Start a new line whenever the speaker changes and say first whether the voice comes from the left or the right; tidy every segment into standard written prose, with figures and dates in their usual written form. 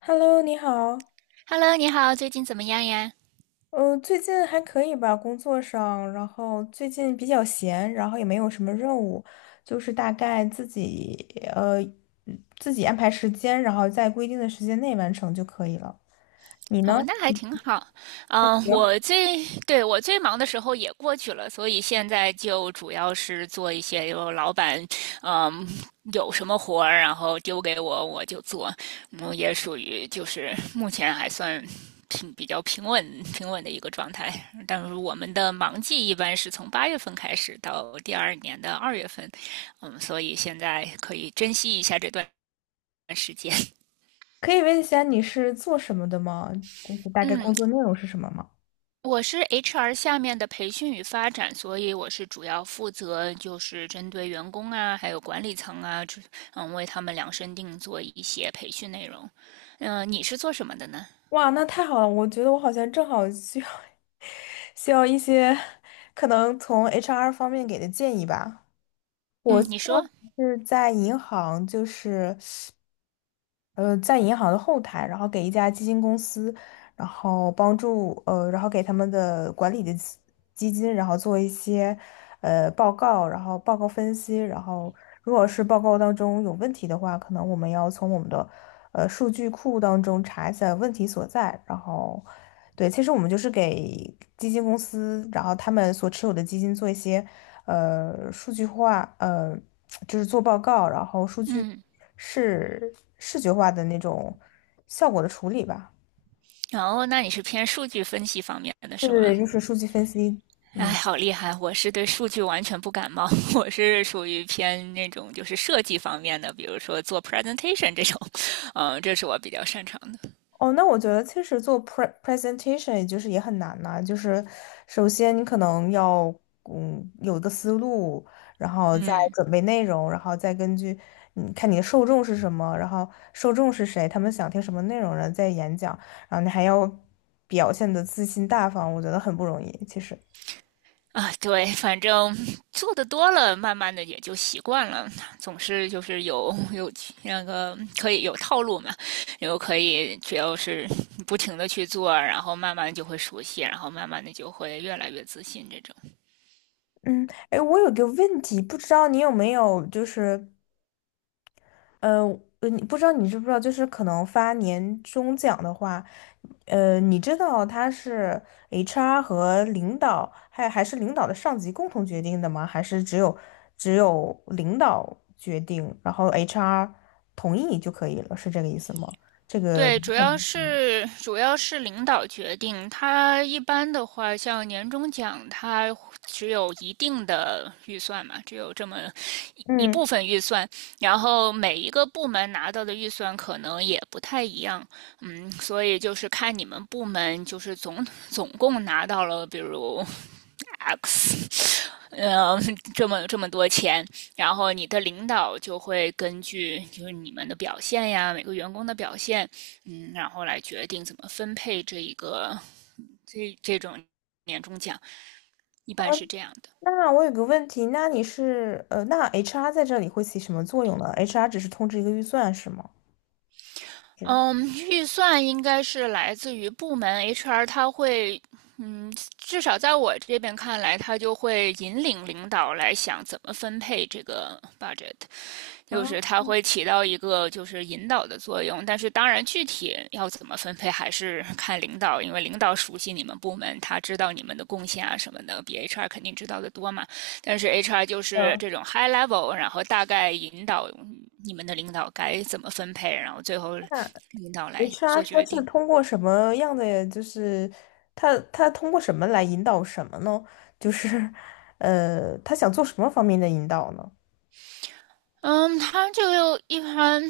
left: Hello，你好。
right: Hello，你好，最近怎么样呀？
left: 最近还可以吧，工作上，然后最近比较闲，然后也没有什么任务，就是大概自己呃自己安排时间，然后在规定的时间内完成就可以了。你呢？
right: 哦，那还挺好。
left: 还行。
right: 对，我最忙的时候也过去了，所以现在就主要是做一些有老板，嗯，有什么活儿，然后丢给我，我就做。也属于就是目前还算比较平稳的一个状态。但是我们的忙季一般是从8月份开始到第二年的2月份，所以现在可以珍惜一下这段时间。
left: 可以问一下你是做什么的吗？就是大概
right: 嗯，
left: 工作内容是什么吗？
right: 我是 HR 下面的培训与发展，所以我是主要负责就是针对员工啊，还有管理层啊，为他们量身定做一些培训内容。你是做什么的呢？
left: 哇，那太好了！我觉得我好像正好需要 需要一些可能从 HR 方面给的建议吧。
right: 嗯，你说，
left: 就是在银行，就是。在银行的后台，然后给一家基金公司，然后帮助然后给他们的管理的基金，然后做一些报告，然后报告分析，然后如果是报告当中有问题的话，可能我们要从我们的数据库当中查一下问题所在，然后。对，其实我们就是给基金公司，然后他们所持有的基金做一些数据化，就是做报告，然后数据
right: 嗯，
left: 视觉化的那种效果的处理吧。
right: 然后那你是偏数据分析方面的
left: 对
right: 是
left: 对
right: 吗？
left: 对，就是数据分析。
right: 哎，
left: 嗯。
right: 好厉害！我是对数据完全不感冒，我是属于偏那种就是设计方面的，比如说做 presentation 这种，这是我比较擅长的。
left: 哦，那我觉得其实做 presentation 也就是也很难呐、就是首先你可能要有一个思路，然后再
right: 嗯。
left: 准备内容，然后再根据你看你的受众是什么，然后受众是谁，他们想听什么内容，然后再演讲，然后你还要表现的自信大方，我觉得很不容易，其实。
right: 啊，对，反正做的多了，慢慢的也就习惯了。总是就是有那个可以有套路嘛，然后可以只要是不停的去做，然后慢慢就会熟悉，然后慢慢的就会越来越自信这种。
left: 嗯，哎，我有个问题，不知道你有没有就是。呃，你不知道你知不知道，就是可能发年终奖的话，你知道它是 HR 和领导，还是领导的上级共同决定的吗？还是只有领导决定，然后 HR 同意就可以了，是这个意思吗？这个，
right: 对，主要是领导决定。他一般的话，像年终奖，他只有一定的预算嘛，只有这么一部
left: 嗯，
right: 分预算。然后每一个部门拿到的预算可能也不太一样，所以就是看你们部门就是总共拿到了，比如 X 嗯，这么多钱，然后你的领导就会根据就是你们的表现呀，每个员工的表现，然后来决定怎么分配这种年终奖，一般是这样的。
left: 那我有个问题，那你是呃，那 HR 在这里会起什么作用呢？HR 只是通知一个预算是吗？是。
right: 嗯，预算应该是来自于部门 HR，他会，至少在我这边看来，他就会引领领导来想怎么分配这个 budget。就
left: 啊，
right: 是它会起到一个就是引导的作用，但是当然具体要怎么分配还是 看领导，因为领导熟悉你们部门，他知道你们的贡献啊什么的，比 HR 肯定知道的多嘛。但是 HR 就是这种 high level，然后大概引导你们的领导该怎么分配，然后最后领导来
left: HR
right: 做
left: 他
right: 决
left: 是
right: 定。
left: 通过什么样的，就是他通过什么来引导什么呢？就是 他想做什么方面的引导呢？
right: 嗯，他就一般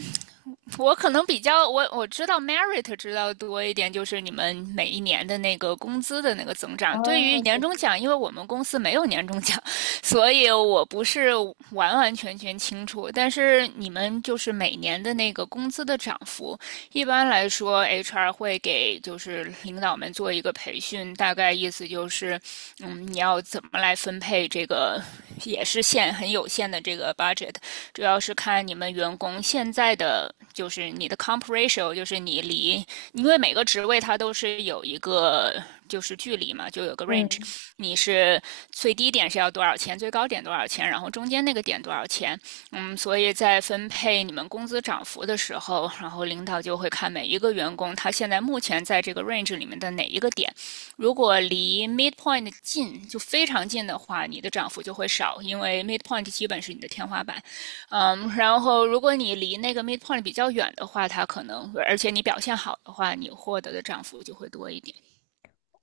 right: 我可能比较我知道 merit 知道多一点，就是你们每一年的那个工资的那个增长。对于
left: 啊，
right: 年终奖，因为我们公司没有年终奖，所以我不是完完全全清楚。但是你们就是每年的那个工资的涨幅，一般来说 HR 会给就是领导们做一个培训，大概意思就是，你要怎么来分配这个也是很有限的这个 budget，主要是看你们员工现在的就是你的 comp ratio，就是你离，因为每个职位它都是有一个就是距离嘛，就有个 range，
left: 嗯
right: 你是最低点是要多少钱，最高点多少钱，然后中间那个点多少钱，所以在分配你们工资涨幅的时候，然后领导就会看每一个员工他现在目前在这个 range 里面的哪一个点，如果离 midpoint 近，就非常近的话，你的涨幅就会少，因为 midpoint 基本是你的天花板。然后如果你离那个 midpoint 比较远的话，它可能，而且你表现好的话，你获得的涨幅就会多一点。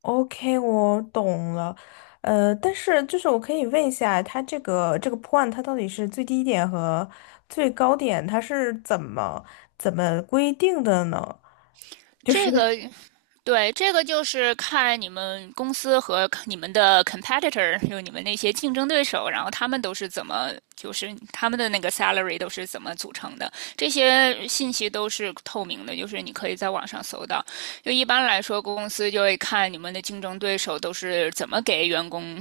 left: ，OK，我懂了。但是就是我可以问一下，他这个 point 它到底是最低点和最高点，它是怎么规定的呢？就是。
right: 这个对，这个就是看你们公司和你们的 competitor，就你们那些竞争对手，然后他们都是怎么，就是他们的那个 salary 都是怎么组成的，这些信息都是透明的，就是你可以在网上搜到。就一般来说，公司就会看你们的竞争对手都是怎么给员工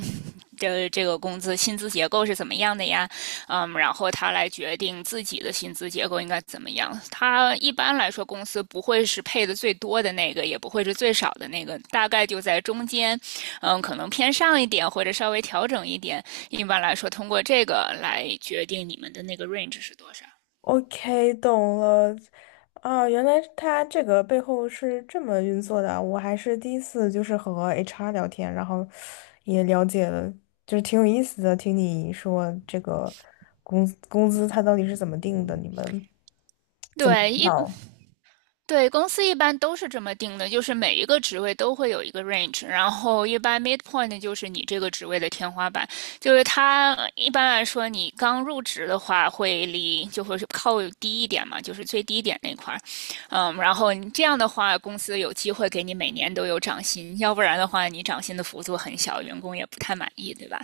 right: 这个工资薪资结构是怎么样的呀？然后他来决定自己的薪资结构应该怎么样。他一般来说，公司不会是配的最多的那个，也不会是最少的那个，大概就在中间，可能偏上一点或者稍微调整一点。一般来说，通过这个来决定你们的那个 range 是多少。
left: OK，懂了。啊，原来他这个背后是这么运作的。啊，我还是第一次就是和 HR 聊天，然后也了解了，就是挺有意思的。听你说这个工资他到底是怎么定的？你们
right: 对，
left: 好，
right: 对，公司一般都是这么定的，就是每一个职位都会有一个 range，然后一般 midpoint 就是你这个职位的天花板，就是它一般来说你刚入职的话就会是靠低一点嘛，就是最低点那块儿，然后你这样的话公司有机会给你每年都有涨薪，要不然的话你涨薪的幅度很小，员工也不太满意，对吧？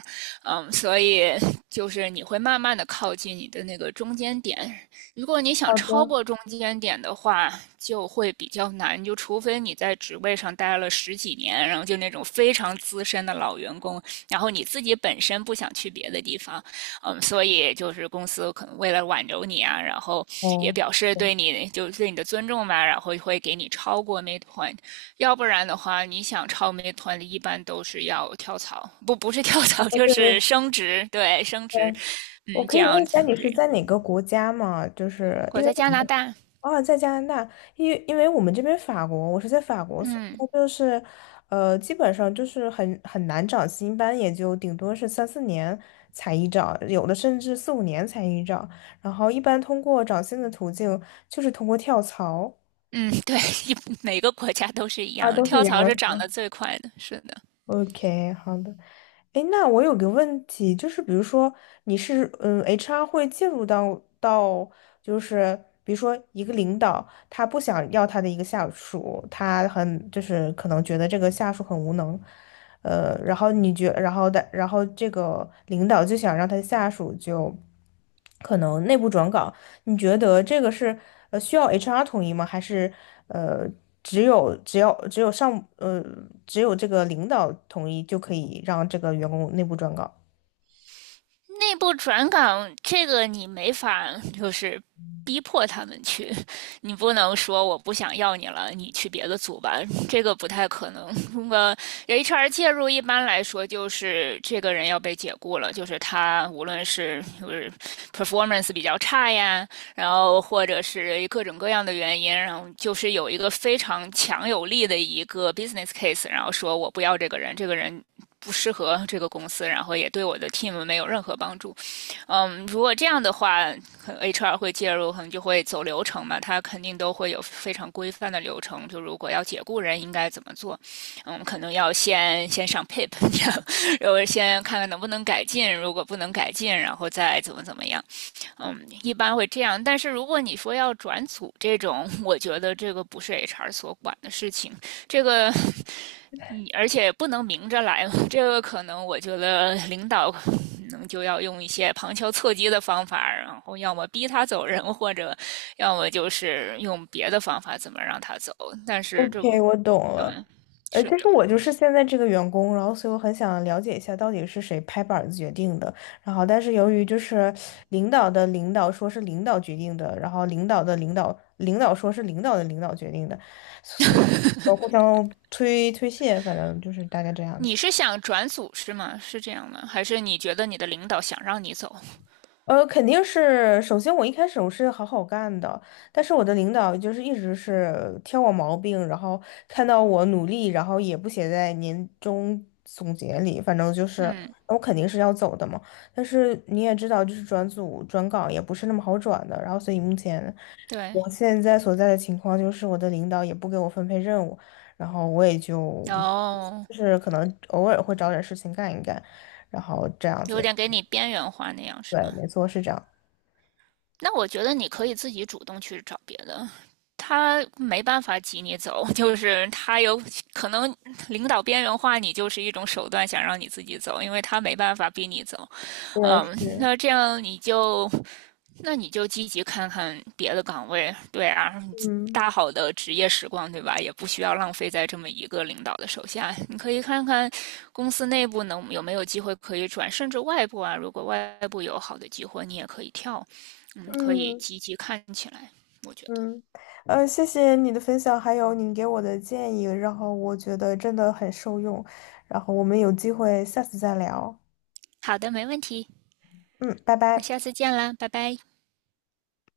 right: 所以就是你会慢慢的靠近你的那个中间点，如果你想
left: 好
right: 超
left: 的，
right: 过中间点的话，就会比较难，就除非你在职位上待了10几年，然后就那种非常资深的老员工，然后你自己本身不想去别的地方，所以就是公司可能为了挽留你啊，然后也
left: 哦，
right: 表示
left: 对，
right: 对你就对你的尊重吧，然后会给你超过 midpoint，要不然的话，你想超 midpoint 一般都是要跳槽，不是跳槽
left: 哦，
right: 就
left: 对
right: 是
left: 对
right: 升职，对，升
left: 对，
right: 职，
left: 我可
right: 这
left: 以问
right: 样
left: 一下你是
right: 对。
left: 在哪个国家吗？就是
right: 我
left: 因为。
right: 在加拿大。
left: 啊，在加拿大，因为我们这边法国，我是在法国，所以
right: 嗯
left: 就是，基本上就是很难找新班，也就顶多是三四年才一找，有的甚至四五年才一找，然后一般通过找新的途径就是通过跳槽
right: 嗯，对，一每个国家都是一样
left: 啊，
right: 的，
left: 都是一
right: 跳
left: 样
right: 槽
left: 的。
right: 是涨得最快的，是的。
left: OK，好的。哎，那我有个问题，就是比如说你是HR 会介入到，就是比如说一个领导他不想要他的一个下属，他很就是可能觉得这个下属很无能，然后你觉然后的然后这个领导就想让他下属就可能内部转岗，你觉得这个是需要 HR 统一吗？还是呃只有只要只有上呃只有这个领导统一就可以让这个员工内部转岗
right: 内部转岗这个你没法就是逼迫他们去，你不能说我不想要你了，你去别的组吧，这个不太可能。那么 HR 介入，一般来说就是这个人要被解雇了，就是他无论是就是 performance 比较差呀，然后或者是各种各样的原因，然后就是有一个非常强有力的一个 business case，然后说我不要这个人，这个人不适合这个公司，然后也对我的 team 没有任何帮助。如果这样的话，HR 会介入，可能就会走流程嘛，他肯定都会有非常规范的流程。就如果要解雇人，应该怎么做？可能要先上 PIP，然后先看看能不能改进，如果不能改进，然后再怎么怎么样。一般会这样，但是如果你说要转组这种，我觉得这个不是 HR 所管的事情，这个你而且不能明着来，这个可能我觉得领导可能就要用一些旁敲侧击的方法，然后要么逼他走人，或者要么就是用别的方法怎么让他走，但是这不，
left: ？OK，我懂
right: 对，
left: 了。其
right: 是的。
left: 实我就是现在这个员工，然后所以我很想了解一下到底是谁拍板子决定的。然后，但是由于就是领导的领导说是领导决定的，然后领导的领导说是领导的领导决定的，互相推卸，反正就是大概这样子。
right: 你是想转组是吗？是这样吗？还是你觉得你的领导想让你走？
left: 肯定是，首先我一开始我是好好干的，但是我的领导就是一直是挑我毛病，然后看到我努力，然后也不写在年终总结里，反正就是
right: 嗯，
left: 我肯定是要走的嘛。但是你也知道，就是转组转岗也不是那么好转的，然后所以目前
right: 对。
left: 我现在所在的情况就是我的领导也不给我分配任务，然后我也就
right: 哦，
left: 就是可能偶尔会找点事情干一干，然后这样
right: 有
left: 子，
right: 点给你边缘化那样是
left: 对，
right: 吗？
left: 没错，是这样，
right: 那我觉得你可以自己主动去找别的，他没办法挤你走，就是他有可能领导边缘化你，就是一种手段，想让你自己走，因为他没办法逼你走。
left: 对，
right: 嗯，
left: 是。
right: 那这样你就那你就积极看看别的岗位，对啊，
left: 嗯
right: 大好的职业时光，对吧？也不需要浪费在这么一个领导的手下。你可以看看公司内部能有没有机会可以转，甚至外部啊，如果外部有好的机会，你也可以跳。可以
left: 嗯
right: 积极看起来，我觉得。
left: 嗯，谢谢你的分享，还有你给我的建议，然后我觉得真的很受用，然后我们有机会下次再聊，
right: 好的，没问题。
left: 嗯，拜
right: 那下
left: 拜。
right: 次见啦，拜拜。